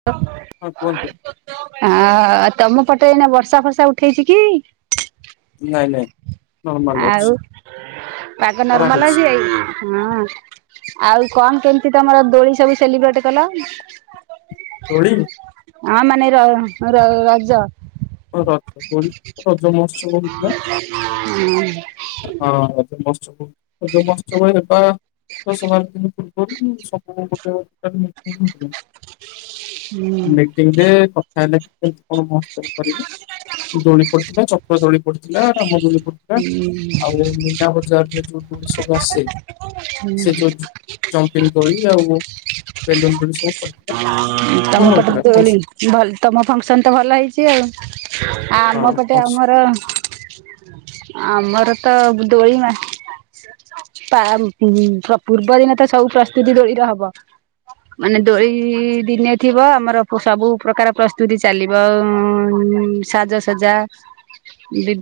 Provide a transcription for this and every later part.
[unintelligible] ହଁ କୁହନ୍ତୁ। ହ ତମ ପଟେ ଏନା ବର୍ଷା ଫର୍ଷା ଉଠେଇଛି କି? ନାଇଁ ନାଇଁ। ନର୍ମାଲ ଅଛି ଆଉ ପାଗ ନର୍ମାଲ କରାହେଇଛି ଅଛିଇ ହଁ। ଆଉ କଣ କେମିତି ତମର ଦୋଳି ସବୁ ସେଲିବ୍ରେଟ କଲ? ଦୋଳି? ହଁ ମାନେ ର ର ରଜ। [unintelligible] ହୁଁ ହଁ ଏ ମସ୍ତ ଯୋଉ ମସ୍ତକ ହେବା। ତ ସ ଦିନ ପୂର୍ବରୁ ମୁ ସ ଗୋଟେ। ହୁଁ। ହୁଁ ମିଟିଂରେ କଥା ହେଲେ [unintelligible] କଣ? ଦୋଳି ପଡିଥିଲା ଚପ୍ର ଦୋଳି ପଡିଥିଲା ରାମ ଦୋଳି ପଡିଥିଲା ଆଉ। ବଜାରରେ ଯୋଉ ଜଣିଷବୁ ଆସେ ସେ ଯୋଉ ଜମ୍ପିଙ୍ଗ ଦୋଳି ଆଉ ବେଲୁନ ସବୁ। ପଡିଥିଲା ଭଲ ତମ ପଟ ହଉଥିଲା ଦୋଳି ଫଙ୍କସନ ତ ତମ ଫଙ୍କସନ ତ ଭଲ ହେଇଛି। ଚ୍ଛି ଆଉ ଆ ଆମ ହଁ ପଟେ ଫଙ୍କସନ ଆମର ଆମର ତ ଦଇ [unintelligible] ପୂର୍ବ ଦିନେ ତ ସବୁ ପ୍ରସ୍ତୁତି ଦୋଳିର ହବ। ମାନେ ଦୋଳି ଦିନେ ଥିବ ଆମର ସବୁ ପ୍ରକାର ପ୍ରସ୍ତୁତି ଚାଲିବ ଉ। ସାଜସଜ୍ଜା। ବି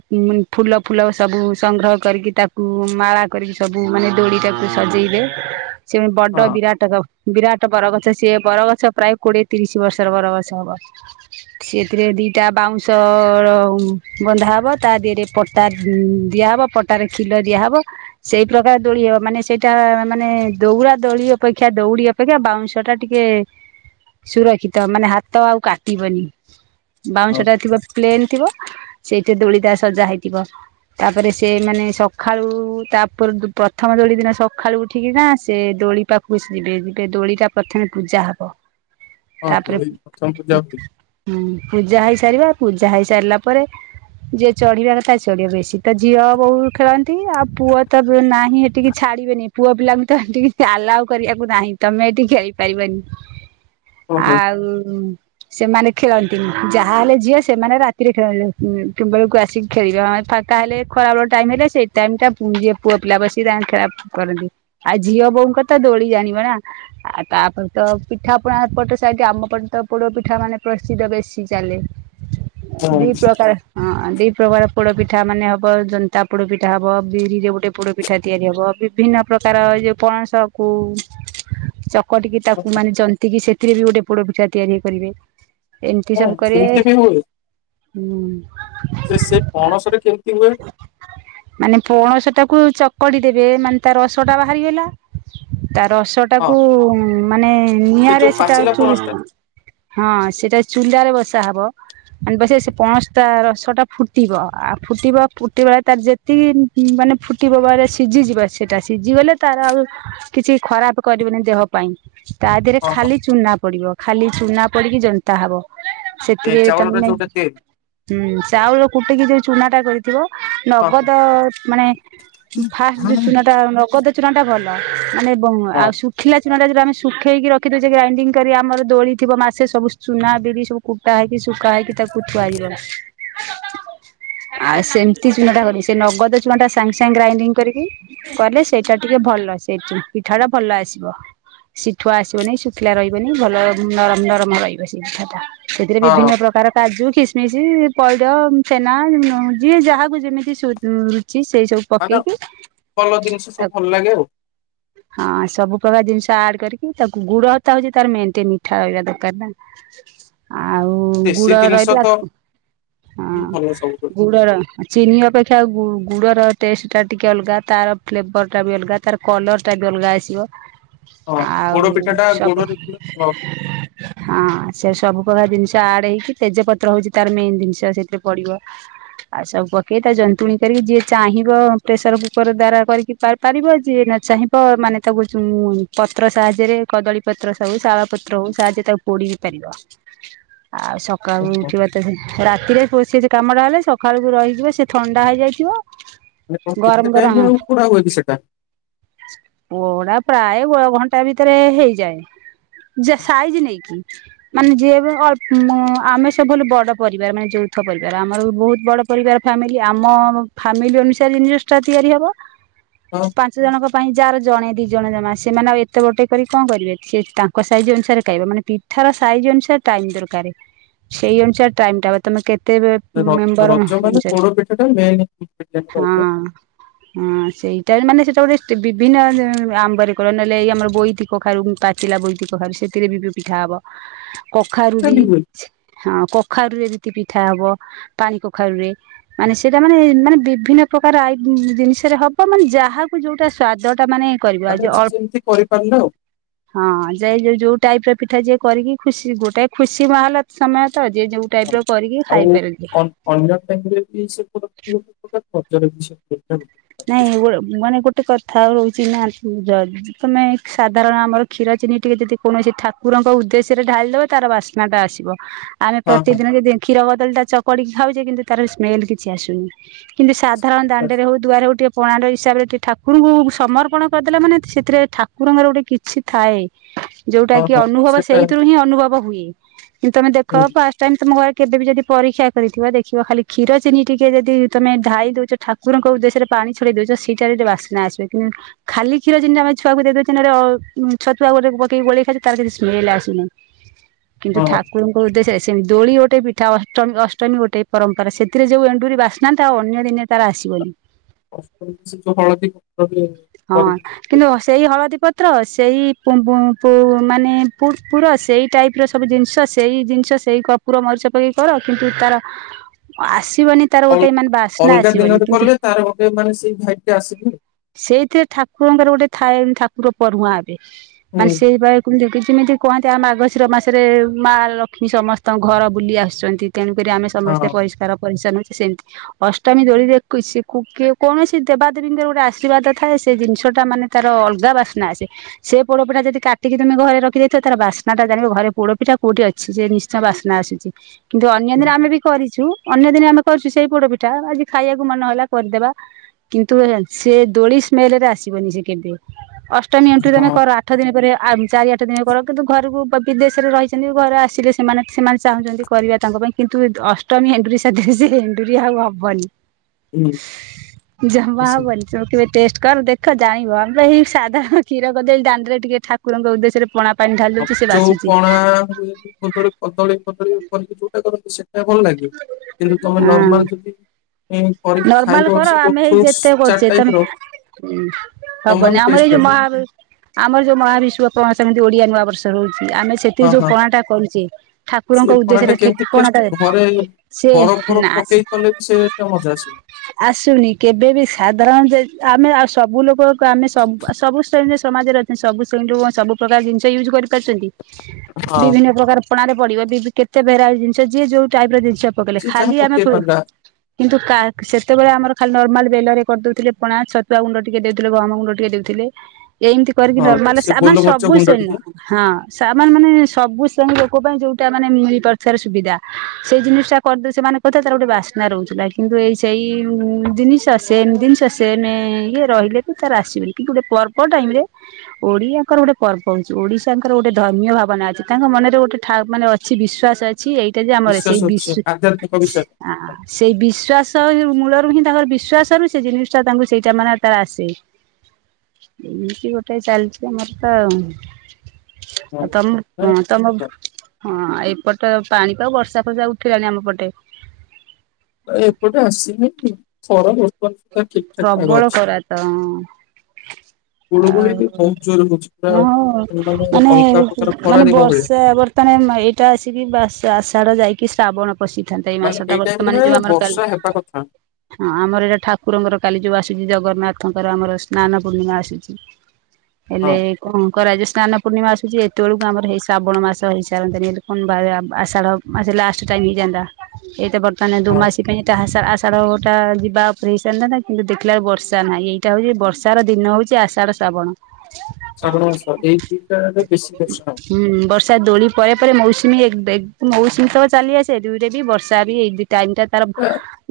ଫୁଲ ଫୁଲ ସବୁ ସଂଗ୍ରହ କରିକି ତାକୁ ମାଳା କରିକି। ସବୁ ମାନେ ଦୋଳି ଟାକୁ ସଜେଇବେ ସେ ବଡ ହଁ ବିରାଟ ବ ବିରାଟ ବରଗଛ ସିଏ ବରଗଛ ପ୍ରାୟ କୋଡ଼ିଏ ତିରିଶ ବର୍ଷର ବରଗଛ ହବ। ସେଥିରେ ଦିଟା ବାଉଁଶ ବନ୍ଧା ହବ ତା ଦେହରେ ପଟା ଦିଆହବ ପଟାରେ କ୍ଷୀଲ ଦିଆହବ। ସେଇ ପ୍ରକାର ଦୋଳି ହବ ମାନେ ସେଇଟା ମାନେ ଦୌଡ଼ା ଦୋଳି ଅପେକ୍ଷା ଦୌଡ଼ି ଅପେକ୍ଷା ବାଉଁଶ ଟା ଟିକେ ସୁରକ୍ଷିତ ମାନେ ହାତ ଆଉ କାଟିବନି ବାଉଁଶ ହଁ ଟା ଥିବ ପ୍ଲେନ୍ ଥିବ। ସେଇଠି ଦୋଳିଟା ସଜା ହେଇଥିବ ତାପରେ ସେ ମାନେ ସଖାଳୁ ତା ପୂର୍ବୁ ଦ ପ୍ରଥମ ଦୋଳି ଦିନ ସଖାଳୁ ଉଠିକିନା ସେ ଦୋଳି ପାଖକୁ ସେ ଯିବେ ଯିବେ ଦୋଳିଟା ପ୍ରଥମେ ପୂଜା ହବ ହଁ ତାପରେ ଦୋଳି ପ୍ରଥମ ପୂଜା ହୁଏ ହୁଁ ପୂଜା ହେଇସାରିବା ପୂଜା ହେଇସାରିଲା ପରେ ଯିଏ ଚଢ଼ିବା କଥା ଚଢ଼ିବା ବେଶୀ ତ ଝିଅ ବୋଉ ଖେଳନ୍ତି ଆଉ ପୁଅ ତ ନାହିଁ ସେଠିକି ଛାଡ଼ିବେନି ପୁଅ ପିଲାଙ୍କୁ ତ ସେଟିକି ଆଲାଉ କରିବାକୁ ନାହିଁ ତମେ ଏଠି ଖେଳିପାରିବନି। ହୁଁ ହୁଁ ଆଉ ସେମାନେ ଖେଳନ୍ତିନି ଯାହାହେଲେ ଝିଅ ସେମାନେ ରାତିରେ ଖେଳନ୍ତି କିମ୍ବେଳକୁ ଆସିକି [unintelligible] ତାହେଲେ ଖରାବେଳ ଟାଇମ ରେ ସେଇ ଟାଇମ ଟା [unintelligible] ପୁଅ ପିଲା ବସିକି ତା ଖେଳା କରନ୍ତି ଆଉ ଝିଅ ବୋଉଙ୍କ ତ ଦୋଳି ଜାଣିବ ନା। ଆଉ ତାପରେ ତ ପିଠା ପଣା ଗୋଟେ ସାଇଟ୍ ଆମ ପର୍ଯ୍ୟନ୍ତ ପୋଡ଼ ପିଠା ମାନେ ପ୍ରସିଦ୍ଧ ବେଶୀ ଚାଲେ। ହଁ ଦି ପ୍ରକାର। ହଁ ଦି ପ୍ରକାର ପୋଡ଼ପିଠା ମାନେ ହବ ଜନ୍ତା ପୋଡ଼ ପିଠା ହବ ବିରିରେ ଗୋଟେ ପୋଡ଼ ପିଠା ତିଆରି ହବ ବିଭିନ୍ନ ପ୍ରକାର ଏ ଯେଉଁ ପଣସକୁ। କରିକି ତାକୁ ହଁ ମାନେ ଜନ୍ତିକି ସେଥିରେ ବି ଗୋଟେ ପୋଡ଼ ପିଠା ତିଆରି ହେଇପାରିବେ। ହଁ ସେମତି ବି ହୁଏ। ହୁଁ ସେ ସେ ପଣସରେ କେମିତି ହୁଏ। ମାନେ ପୌଣସ ଟା। ହୁ ଚକଟି ଦେବେ ମାନେ ତା ରସ ଟା ବାହାରୀ ଗଲା ତା ରସ ସେଟାକୁ ହଁ ମାନେ ସେ ନିଆଁରେ ଯୋଉ ସେଟା ପାଚିଲା ଚୁଲ୍ ପଣସ ଟା ହଁ ସେଟା ଚୁଲାରେ ବସା ହବ ମା ନ୍ ବସେ ପଣସ ଟା ରସଟା ଫୁଟିବ ଆଉ ଫୁଟିବା ଫୁଟିବା ତାର ଯେତିକି ମାନେ ଫଟ୍ କିବାବାରେସିଝିଯିବ ସେଟା ସିଝିଗଲେ ତାର ଆଉ କିଛି ଖରାପ କରିବନି ଦେହ ପାଇଁ ତା ଦେହରେ ହଁ ହଁ ଖାଲି ଚୁନା ପଡ଼ିବ ଖାଲି ଚୁନା ପଡ଼ିକି ଜନ୍ତା ହବ। ଏଇ ସେଥିରେ ଚାଉଳରେ ତମେ ଯୋଉଟା ତିଆରି ହୁଁ ଚାଉଳ କୁଟିକି ଯୋଉ ଚୁନା ଟା କରିଥିବ ହଁ ହଁ ନଗଦ ମାନେ ଫାଷ୍ଟ ଯୋଉ ଚୁନା ଟା ନଗଦ ଚୁନା ଟା ଭଲ ମାନେ ବ ହଁ ଆଉ ଶୁ ଖିଲା ଚୁନାଟା ଯଉଟା ଆମେ ଶୁଖେଇକି ରଖିଦଉଛେ ଗ୍ରାଇଣ୍ଡିଙ୍ଗ କରି ଆମର ଦୋଳିଥିବ ମାସେ ସବୁ ଚୁନା ବିରି ସବୁ କୁଟା ହେଇକି ଶୁଖା ହେଇକି ତାକୁ ଥୁଆଇଗଲା। ହ ଆଉ ସେମିତି ଚୁନାଟା କଲୁ ସେ ନଗଦ ଚୁନାଟା ସାଙ୍ଗେ ସାଙ୍ଗେ ଗ୍ରାଇଣ୍ଡିଙ୍ଗ କରିକି କଲେ ସେଇଟା ଟିକେ ଭଲ ସେଠି ପିଠା ଟା ଭଲ ଆସିବ। ଶିଠୁଆ ଆସିବନି ଶୁଖିଲା ରହିବନି ଭଲ ନରମ ନରମ ରହିବ ସେ ପିଠା ଟା। ସେଥିରେ ହଁ ବିଭିନ୍ନ ପ୍ରକାର କାଜୁ ଖିସମିସି ପଇଡ଼ ଛେନା ଯିଏ ଯାହାକୁ ଯେମିତି ସୁତ ରୁଚି କି ସେଇ ସବୁ ମାଡାମ୍ ପକେଇକି ଭଲ ଜିନିଷ ସବୁ ତାକୁ ଭଲ ଲାଗେ ଆଉ। ହଁ ସବୁ ପ୍ରକାର ଜିନିଷ ଆଡ କରିକି ତାକୁ ଗୁଡ଼ ତା ହଉଛି ତାର [unintelligible] ମିଠା ରହିବା ଦରକାର ନା। ହ ଆଉ ଉ ଦେଶୀ ଗୁଡ ଜିନିଷ ରହିଥିଲା। ତ ହଁ ଭଲ ସବୁଠୁ ଗୁଡର ଚିନି ଅପେକ୍ଷା ଗୁ ଗୁଡର ଟେଷ୍ଟ ଟା ଟିକେ ଅଲଗା ତାର ଫ୍ଲେବର ଟା ବି ଅଲଗା ତାର କଲର୍ ଟା ବି ଅଲଗା ଆସିବ। ହଁ ପୋଡ ଆଉ ପିଠା ଟା ସବୁ। ଗୋଡରେ କଲେ ଭଲ ହଁ ସେ ସବୁ ପ୍ରକାର ଜିନିଷ ଆଡ୍ ହେଇକି ତେଜପତ୍ର ହଉଚି ତାର ମେନ୍ ଜିନିଷ ସେଥିରେ ପଡିବ। ଆଉ ସବୁ ପକେଇ ତା ଜନ୍ତୁଣୀ କରିକି ଯିଏ ଚାହିଁବ ପ୍ରେସର କୁକର ଦ୍ଵାରା କରିକି ଚାଇ ପାରିବ। ଯିଏ ନ ଚାହିଁବ ମାନେ ତାକୁ ଚୁ ଉଁ ପତ୍ର ସାହାଯ୍ୟରେ କଦଳୀ ପତ୍ର ସବୁ ଶାଳ ପତ୍ର ହଉ ସାହାଯ୍ୟରେ ତାକୁ ପୋଡି ବିି ପାରିବ। ଆଉ ସ ହଁ କାଲି ହଁ ଉଠିବ ତ ହେଇ ରାତିରେ ପୋ ସେ ଯୋ କାମଟା ହେଲେ ସଖାଳୁକୁ ରହିଯିବ ସେ ଥଣ୍ଡା ହେଇଯାଇଥିବ। ମାନେ କଣ ଗରମ କେତେ ଟାଇମ୍ ରେ ଆଉ ପୋଡା ହୁଏ କି ସେଟା? ଓଅଡା ପ୍ରାୟେକ ଘଣ୍ଟା ଭିତରେ ହେଇଯାଏ ଯେ ସାଇଜ ନେଇକି। ହ ମାନେ ଯିଏ ଏବେ ଅଳ୍ପ ଉମ୍ ମ ଆମେ ସବୁ ହେଲୁ ବଡ଼ ପରିବାର ମାନେ ଯୌଥ ପରିବାର ଆମର ବହୁତ ବଡ଼। ପରିବାର ଫ୍ୟାମିଲି ଆମ ଫ୍ୟାମିଲି ଅନୁସାରେ ଜିନ୍ ଜିନିଷ୍ ଟା ତିଆରି ହବ। ହଁ। ପାଞ୍ଚ ଜଣଙ୍କ ପାଇଁ ଯାହାର ଜଣେ ଦି ଜଣ ଜମା ସେମାନେ ଆଉ ଏତେ ବଡ୍ ଟେ କରିକି କଣ କରିବେ? ସେ ତାଙ୍କ ସାଇଜ୍ ଅନୁସାରେ ଖାଇବେ ମାନେ ଟି ଠାର ସାଇଜ୍ ଅନୁସାରେ ଟାଇମ୍ ଦରକାରେ। ସେଇ ଅନୁସାରେ ଟାଇମ୍ ଟା ହବ ତମେ କେତେବେ ଏ ର ରଜ ମାନେ ପୋଡ ପିଠା ଟା ମେନ୍। ରହିବ ସେଟା ହଁ। ହଁ ସେଇଟା ମାନେ ସେଇଟା ଗୋଟେ ବିଭିନ୍ନ ଆମ୍ବର କରନ୍ତି ନହେଲେ ଏଇ ଆମର ବୋଇତି କଖାରୁ ପା ପାଚିଲା ବୋଇତି କଖାରୁ ସେଥିରେ ବିି ପିଠା ହବ। ହ କଖାରୁ ବି। ହଁ କଖାରୁୁ ରେ ଏମିତି ପିଠା ହବ। ପାଣି କଖାରୁୁରେ ମାନେ ସେ ଯା ମାନେ ମାନେ ବିଭିନ୍ନ ପ୍ରକାର ଆଇ ଜିନିଷରେ ହବ ମାନେ ଯାହାକୁ ଯୋଉଟା ସ୍ଵାଦ ଟା ମାନେ କରିବି ମାନେ ଆଜି ଯିଏ ଯେମିତି ଅଳ୍ପ୍ କରିପାରିଲା ଆଉ ହଁ ଯାଇ ଯାଇ ଯୋଉ ଟାଇପ୍ ର ପିଠା ଯିଏ କରିକି ଖୁସି ଗୋଟାଏ ଖୁସି ମହଲ ସମୟ ତ ଯିଏ ଯୋଉ ହଁ ଟାଇପ ର କରିକି ଆଉ ଖାଇପାରୁଚି। ଅନ୍- ଅନ୍ୟ ଟାଇମ୍ ରେ ବି ସେ ପ୍ରକାର [unintelligible] ଖର୍ଚ ରଖିଛି। ନାଇଁ ମାନେ ଗୋଟେ କଥା ଆଉ ରହୁଛି ନା ଯଦ୍ ତମେ ସାଧାରଣ ଆମର କ୍ଷୀର ଚିନି ଟିକେ ଯେଦି କୌଣସି ଠାକୁରଙ୍କ ଉଦ୍ଦେଶ୍ୟରେ ଢାଳିିଦବ ତାର ବାସ୍ ନା ଟା ଆସିବ। ଆମେ ହଁ ହଁ ପ୍ରତିଦିନ ଯେଦି କ୍ଷୀର କଦଳୀ ଟା ଚକଡିକି ଖାଉଚେ କିନ୍ତୁ ତାର ସ୍ମେଲ କିଛି ଆସୁନି। କିନ୍ତୁ ସାଧାରଣ ବାସ୍। ଦାଣ୍ଡରେ ହଉ ଦୁଆରେ ହଉ ଟିକଏ ପଣାଣ୍ଡ ହିସାବରେ ଟିକେ ଠାକୁରଙ୍କୁ ସମର୍ପଣ କରିଦେଲା ମାନେ ସେଥିରେ ଠାକୁରଙ୍କର ଗୋଟେ କିଛି ଥାଏ ଯୋଉଟା ହଁ କି ହଁ ଅନୁଭବ ସେଟା ସେଇଥିରୁ ହିଁ ଅନୁଭବ ହୁଏ। କିନ୍ତୁ ତମେ ଦେଖ ହୁଁ, ଫାଷ୍ଟ୍ ତଏମ ତୁମ ଘରେ କେବେ ବି ଯଦି ପରୀକ୍ଷା କରିଥିବ ଦେଖିବ ଖାଲି କ୍ଷୀର ଚିନି ଟିକେ ଯଦି ତମେ ଢାଇ ଦଉଚ ଠାକ୍ କୁରଙ୍କ ଉଦ୍ଦେଶ୍ୟରେ ପାଣି ଛଡେଇ ଦଉଚ ସେଇଟାରେ ଯୋଉ ବାସନା ଆସିବେ କିନ୍ ଖାଲି କ୍ଷୀର ଯିମତି ଆମେ ଛୁଆକୁ ଦେଇ ଦଉଚେ ନହେଲେ ଅ ଉଁ ଛତୁଆ ଗୋରେ ପକେଇ ଗୋଳେଇ ଖାଉଚେ ତାର କିଛି ସ୍ମେଲ ଆସୁନି। [inaudible] କିନ୍ତୁ ଠାକ୍ କୁରଙ୍କ ଉଦ୍ଦେଶ୍ୟରେ ସେମି ଦୋଳି ଗୋଟେ ପିଠା ଅଷ୍ଟମ୍ ଅଷ୍ଟମୀ ଗୋଟେ ପରମ୍ପରା ସେଥିରେ ଯୋଉ ଏଣ୍ଡୁରି ବାସ୍ନା ଥାଏ ଅନ୍ୟ ଦିନେ ତାର ଆସିବନି। ସେ ଯୋଉ ହଳଦୀ ପତ୍ର। ହଁ। କିନ୍ତୁ ସେଇ ହଳଦୀ ପତ୍ର ସେଇ ପୁଁ ପୁଁ ପୁ ମାନେ ପୁର୍ ପୁର ସେଇ ଟାଇପ୍। ଇପର ସବୁ ଜିନିଷ ସେଇ ଜିନିଷ ସେଇ କପୁର ମରିଚ ପକେଇକି କର କିନ୍ତୁ ତାର ଆସିବନି। ତାର ଅଲ୍ ଗୋଟେ ମାନେ ବାସ୍ନା ଅଲଗା ଆସିବନି ଦିନରେ କିନ୍ତୁ କଲେ ତାର ଗୋଟେ ମାନେ ସେଇ ଭାଇବ୍ ଟା ଆସିବନି। ସେଇଥିରେ ଠାକୁରଙ୍କର ଗୋଟେ ଥାଏ ଠାକୁର ପଢୁଆ ହେବେ ହୁଁ ମାନେ ସେଇପ। କୁନ୍ତୁ କି ଯେମିତି କହନ୍ତି ଆମ ଆଗଶିର ମାସରେ ମା ଲକ୍ଷ୍ମୀ ସମସ୍ତଙ୍କ ଘର ବୁଲି ଆସୁଛନ୍ତି ତେଣୁକରି ଆମେ। ହଁ ସମସ୍ତେ ପରିଷ୍କାର ପରିଚ୍ଛନ୍ନ ସେମିତି ଅଷ୍ଟମୀ ଦୋଳିରେୋଇ ସେ କ କି। କୌଣସି ଦେବାଦେବୀଙ୍କର ଗୋଟେ ଆଶୀର୍ବାଦ ଥାଏ ସେ ଜିନିଷ ଟା ମାନେ ତାର ଅଲଗା ବାସ୍ନା ଅସେ। ସେ ପୋଡପିଠା ଯଦି କାିକିମେ ଘରେଖି ଦେଇଥିବ ତାର ବାସ୍ନା ଟାଣିବ ଘରେ ପୋଡପିା କଉଠି ଅଛି। ସେ ନିଶ୍ଚୟ ବାସ୍ନା ଆସୁଛି। କିନ୍ତୁ ଅନ୍ୟ ହୁଁ, ଦିନ ଆମେ ବି କରିଛୁ ଅନ୍ୟ ଦିନେ ଆମେ କରିୁଛୁ ସେଇ ପୋଡ ପିଠା ଆଜି ଖାଇବାକୁ ମନ ହେଲା କରିଦେବା। କିନ୍ତୁ ସେ ଦୋଳି ସ୍ମେଲ ରେ ଆସିବନି ସେ କେବେ ଅଷ୍ଟମୀ ଏଣ୍ଠୁି ତମେ ହଁ କର। ଆଠ ଦିନ ପରେ ଚାରି ଆଠ ଦିନ କର କିନ୍ତୁ ଘରକୁ ବିଦେଶରେ ରହିଛନ୍ତି ଘରେ ଆସିଲେ ସେମାନେ ସେମାନେ ଚାହୁଁଛନ୍ତି କରିବା। ତାଙ୍କ ପାଇଁ କିନ୍ତୁ ଅଷ୍ଟମୀ ହେଣ୍ଡୁରିଆ ସାଧ୍ୟରେ ସେ ହେଣ୍ଡୁରିଆ ଆଉ ହବନି। ହୁଁ। ଜମା ସେଇ। ବୋଲିନ। ତ କେବେ ଟେଷ୍ଟ କର ଦେଖ ଜାଣିବ ଆମେ ଏଇ ସାଧାରଣ କ୍ଷୀର କଦେଇ ଦାଡିରେ ଟିକେ ଠାକୁରଙ୍କ ଉଦେଶ୍ୟରେ ପଣା। ପାଣି ଢାଳି ଆଉ ଦଉଚି ସେ ଯୋଉ ବାସୁଚି ପଣା କଦଳୀ କଦଳୀ କଦଳୀ କରିକି ଯୋଉ। କରୁ ସେଇଟା ଭଲ ଲାଗେ କିନ୍ତୁ ତମେ ହଁ। ନର୍ମାଲ ଯଦି। କରିକି ନର୍ମାଲ ଖାଇବ କର ସେ ଆମେ ଏଇ ଫ୍ରୁଟଟ ଯେତେ କରୁଛେ ତମେ ଟାଇପ ର। ହୁଁ ସବ ଜମା ବି ବନି ଆମର ଟେଷ୍ଟ ଏଇ ଯଉ ଲାଗିବ ମହା। ଆମର ଯୋଉ ମହାବିଶୁପ ସେମିତି ଓଡିଆ ନୂଆ ବର୍ଷ ରହୁଛି ଆମେ। ହଁ ସେତିକି ଯୋଉ ହଁ ପଣା ଟା କରୁଛି ସେ ଠାକୁରଙ୍କ ପଣାଟା ଉଦ୍ଦେଶ୍ୟରେ କେମିତି ଠିକ ପଣା ଟା। ଟେଷ୍ଟ ଘରେ ସେ ନାଚ। ସେଟ ମଜା ଆସିବ। ଆସୁନି କେବେ ବି ସାଧାରଣ ଯେ ଆମେ ଆଉ ସବୁ ଲୋକ ଆମେୁ ସବୁ ଶ୍ରେଣୀରେ ସମାଜରେ। ସବୁ ସେୁ ସବୁ ପ୍ରକାର ଜିନିଷ ୟୁଜ୍ କରିପାରୁଛନ୍ତି। ହଁ ବିଭିନ୍ନ ପ୍ରକାର ପଣାାରେ ପଡିବ କେତେ ଭେରାଇଟି ଜିନିଷ ଯିଏ ଯୋଉ ଟାଇପ ର ଜିନିଷ। ପକେଇିଲଲେ ଯିଏ ଯାହା ଖାଲି ଆମେ। ପକେଇ ପାରିଲା କିନ୍ତୁ ସେତେବେଳେ ଆମର ଖାଲି ନର୍ମାଲ ବେଲରେ କରିଦଉଥିଲେ ପଣା ଛତୁଆ ଗୁଣ୍ଡ ଟିକେ ଦେଉଥିଲେ ଗହମ ଗୁଣ୍ଡ ଟିକେ ଦେଉଥିଲେ। ଏମିତି କରିକି ହଁ ନର୍ମାଲ ସେ ମାନେ ଗୋଲମରିଚ ସବୁ ଗୁଣ୍ଡ ସେନୁ। ଟିକେ ହଁ ସେମାନେ ମାନେ ସବୁ ଶ୍ରେଣୀ ଲୋକ ପାଇଁ ଯୋଉଟା ମାନେ ମିଳିପାରୁଥିବାର ସୁବିଧା ସେଇ ଜିନିଷ ଟା କରିଦେ ସେମାନେ କଥା ତାର ଗୋଟେ ବାସ୍ନା ରହୁଛି। ଥିଲା କିନ୍ତୁ ଏଇ ସେଇ ଜିନିଷ ସେଏମ ଜିନିଷ ସେଏମ ଇଏ ରହିଲେ। ତାର ଆସିବେନି କିନ୍ତୁ ଯେ ପରପର ଟାଇମ ରେ ଓଡିଆଙ୍କର ଗୋଟେ ପର୍ବ ହଉଛି ଓଡିଶାଙ୍କର ଗୋଟେ ଧର୍ମୀୟ ଭାବନା ଅଛି ତାଙ୍କ ମନରେ ଗୋଟେ ଠାବ ମାନେ ଅଛି ବିଶ୍ୱାସ ଛି ଏଇଟା ଯେ ଆମର ବିଶ୍ୱାସ ସେଇ ଅଛି ବିଶ୍ୱ ଆଧ୍ୟାତ୍ମିକ ବିଶ୍ୱାସ ଆ ସେଇ ବିଶ୍ୱାସ ରେ ମୂଳରୁ ହିଁ ତାଙ୍କର ବିଶ୍ୱଵାସରୁ ସେ ଜିନିଷଟା ତାଙ୍କୁ ସେଇଟା ମାନେ ତାର ଆସେ ଏମିତି ଗୋଟେ ଚାଲିଛି ଆମର ତଅ ହଁ ଆ ହଁ। ତମ ତମ ହଁ ଏପଟ ପାଣି ତ ବର୍ଷା ଫର୍ଷା ଉଠିଲାଣି ଆମ ପଟେ ଏପଟେ ଆସିନି ଖରା ବର୍ତ୍ତମାନ ସୁଧା ଠିକ ଠାକ ପାଗ ଅଛି। ତଅଂଅଂ ଆଉ ଗୁଳୁଗୁଳି ବି ବହୁତ ଜୋର ହଉଛି ପୁରା ହଁ ହଉ ମାନେ ଅଲଗା ପ୍ରକାର ଖରା ମାନେ ଦିନ ଭଳିଆ ବର୍ଷେ ବର୍ ମାନେ ମ ଏଇଟା ଆସିକି ବା ଆଷାଢା ଯାଇକି ଶ୍ରାବଣ ପଶିଥାନ୍ତା ଏଇ ମାସଟା ଏ ବର୍ତ୍ତମାନ ଯୋଉ ଦିନରେ ଆମର କାଲି ବର୍ଷା ହେବା କଥା ହଁ ଆମର ଏଇଟା ଠାକୁରଙ୍କର କାଲି ଯୋଉ ଆସୁଛି ଜଗନ୍ନାଥଙ୍କର ଆମର ସ୍ନାନ ପୂର୍ଣ୍ଣିମା ଆସୁଛି ହେଲେ ହଁ କଣ କରାଯିବ ସ୍ନାନ ପୂର୍ଣିମା ଆସୁଛି ଏତେବେଳକୁ ଆମର ହେଇ ଶ୍ରାବଣ ମାସ ହେଇସାରନ୍ତାଣି ହେଲେ କଣ ଭ ଆଷାଢ ମାସେ ଲାଷ୍ଟ ଟାଇମି ହେଇଯାନ୍ତା ଏଇ ତ ବର୍ତନ ଦୋ ହଁ ମାସୀ ପାଇଁ ଟା ଆଷା ଆଷାଢଟା ଯିବା ଉପରେ ହେଇସାରିନ୍ତା କିନ୍ତୁ ଦେଖିଲା ବକୁ ବର୍ଷା ନାହିଁ ଏଇଟା ହଉଛି ବର୍ଷାର ଦିନ ହଉଛି ଆାଢ ସାଡ଼ ଶ୍ରାବଣ ଶ୍ରାବଣ ମାସ ଏଇ ଦିଟାରେ ବେଶୀ ବର୍ଷା ନାହି। ସା ଦୋଳି ପରେ ପରେ ମୌସୁମୀ ଏକ ମୌସୁମୀ ତ ଚାଲି ଆସେ ଏ ଦୁଇରେ ବି ବର୍ଷା ବି ଏଇ ଦ ଟାଇମ ଟା ତାର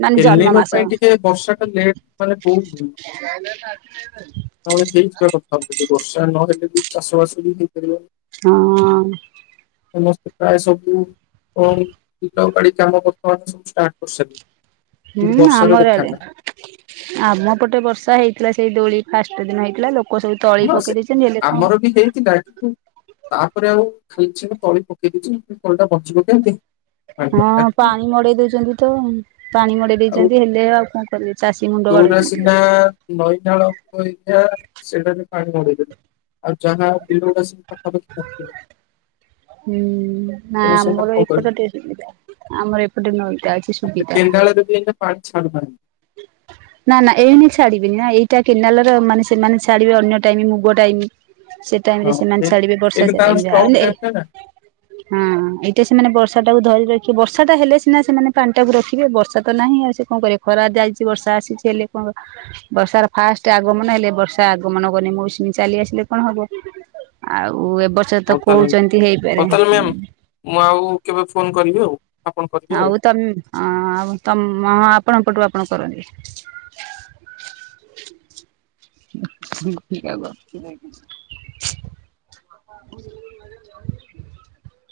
ମାନେ ଜନ୍ମ ମାସ ଅନେଇଙ୍କପାଇଁ ଟିକେ ବର୍ଷା ଟା ଲେଟ୍ ମାନେ କୋଉ ଆସ [unintelligible] ତାହେଲେ ହେଇଯଥିବା କଥାି ବର୍ଷା ନହଲେ ବି ଚାଷ ବାସ ବି ହେଇପାରିବ। ହଁ। ସମସ୍ତେ ପ୍ରାୟ ସବୁ ବିଲ ବାଡି କାମ ବର୍ତମାନ ଷ୍ଟାର୍ଟ [unintelligible] କିନ୍ତୁ ହୁଁ ବର୍ଷାର ଆମର ଦେଖା ଆଡେ। ନାହିଁ ଆମ ପଟେ ବର୍ଷା ହେଇଥିଲା ସେଇ ଦୋଳି ଫାଷ୍ଟ ଦିନ ହେଇଥିଲା ଲୋ ସମସ୍ତେ ଆମର ବି ହେଇଥିଲା ତାପରେ ଆଉ କିଛି ତଳି ପକେଇ ଦେଇଉଛି ତଳି ଟା ବଞ୍ଚିବ [unintelligible] ହଁ ଦରକାର କି? ପାଣି ମଡେଇ ଦଉଛନ୍ତି ତ ପାଣି ମଡେଇ ଆଉ ଦେଇଛନ୍ତି ହେଲେ ଆଉ କଣ ଖାଲି ଚାଷୀ ମୁୁଣ୍ଡ ବାଡଉଛନ୍ତି ଆଉ। ନଈନାଳା [unintelligible] ସେଠାରେ ପାଣି [unintelligible] ଆଉ ଯାହା ବିଲ ଗୁଡ଼ା ସେ ପାଖାପାଖି କରିଥିବ ହୁଁ ନା ସେମାନେ ଆମର କଣ ଏଇ କରିବେ ଫଟ [unintelligible] ଆମର ଏପଟେ ନ ଟା [unintelligible] କେଣ୍ଡାଳାଯଦି ଏଇଟା ଆଚଛା ହଁ [unintelligible] ନା ନା ଏଇନଁ ଛାଡିବେନି ନା ଏଇଟା କେନାଲ ର ମାନେ ସେମାନେ ଛାଡିବେ ଅନ୍ୟ ଟାଇମ ମୁଗ ଟାଇମ। ସେ ଟାଇମ ହଁ, ରେ ସେମାନେ ଏ- ଛାଡିବେ, ବର୍ଷା ଏବେ ସେ ତାର ଟାଇମ ରେ ଷ୍ଟକ୍ ଆଉନେ ଟାଇମ୍ ଟା ନା ହଁ ଏଇଟା ସେମାନେ ବର୍ଷା ଟାକୁ ଧରି ରଖିବେ ବର୍ଷା ଟା ହେଲେ ସିନା ସେମାନେ ପାଣି ଟାକୁ ରଖିବେ ବର୍ଷା ତ ନାହିଁ ଆଉ ସେ କଣ କରିବ ଖରା ଯାଇଛି ବର୍ଷା ଆସିଛି ହେଲେ ବର୍ଷାର ଫାଷ୍ଟ ଆଗମନ ହେଲେ ବର୍ଷା ଆଗମନ କଲେ ମୌସୁମୀ ଚାଲି ଆସିଲେ କଣ ହବ। ଆଉ ଏବ ବର୍ଷ ତ ହଉ ତାହେଲେ କୋହୁଛନ୍ତି ହଉ ହେଇପାରେ। ତାହେଲେ ମ୍ୟାମ୍ ମୁଁ ଆଉ କେବେ ଫୋନ୍ କରିବି ଆଉ। ଆପଣ କରିବେ ଆଉ ତମଁ ଆଉ ତମ ହଁ ଆପଣ ପଟୁ ଆପଣ କରନ୍ତୁ। [unintelligible] ହ [unintelligible]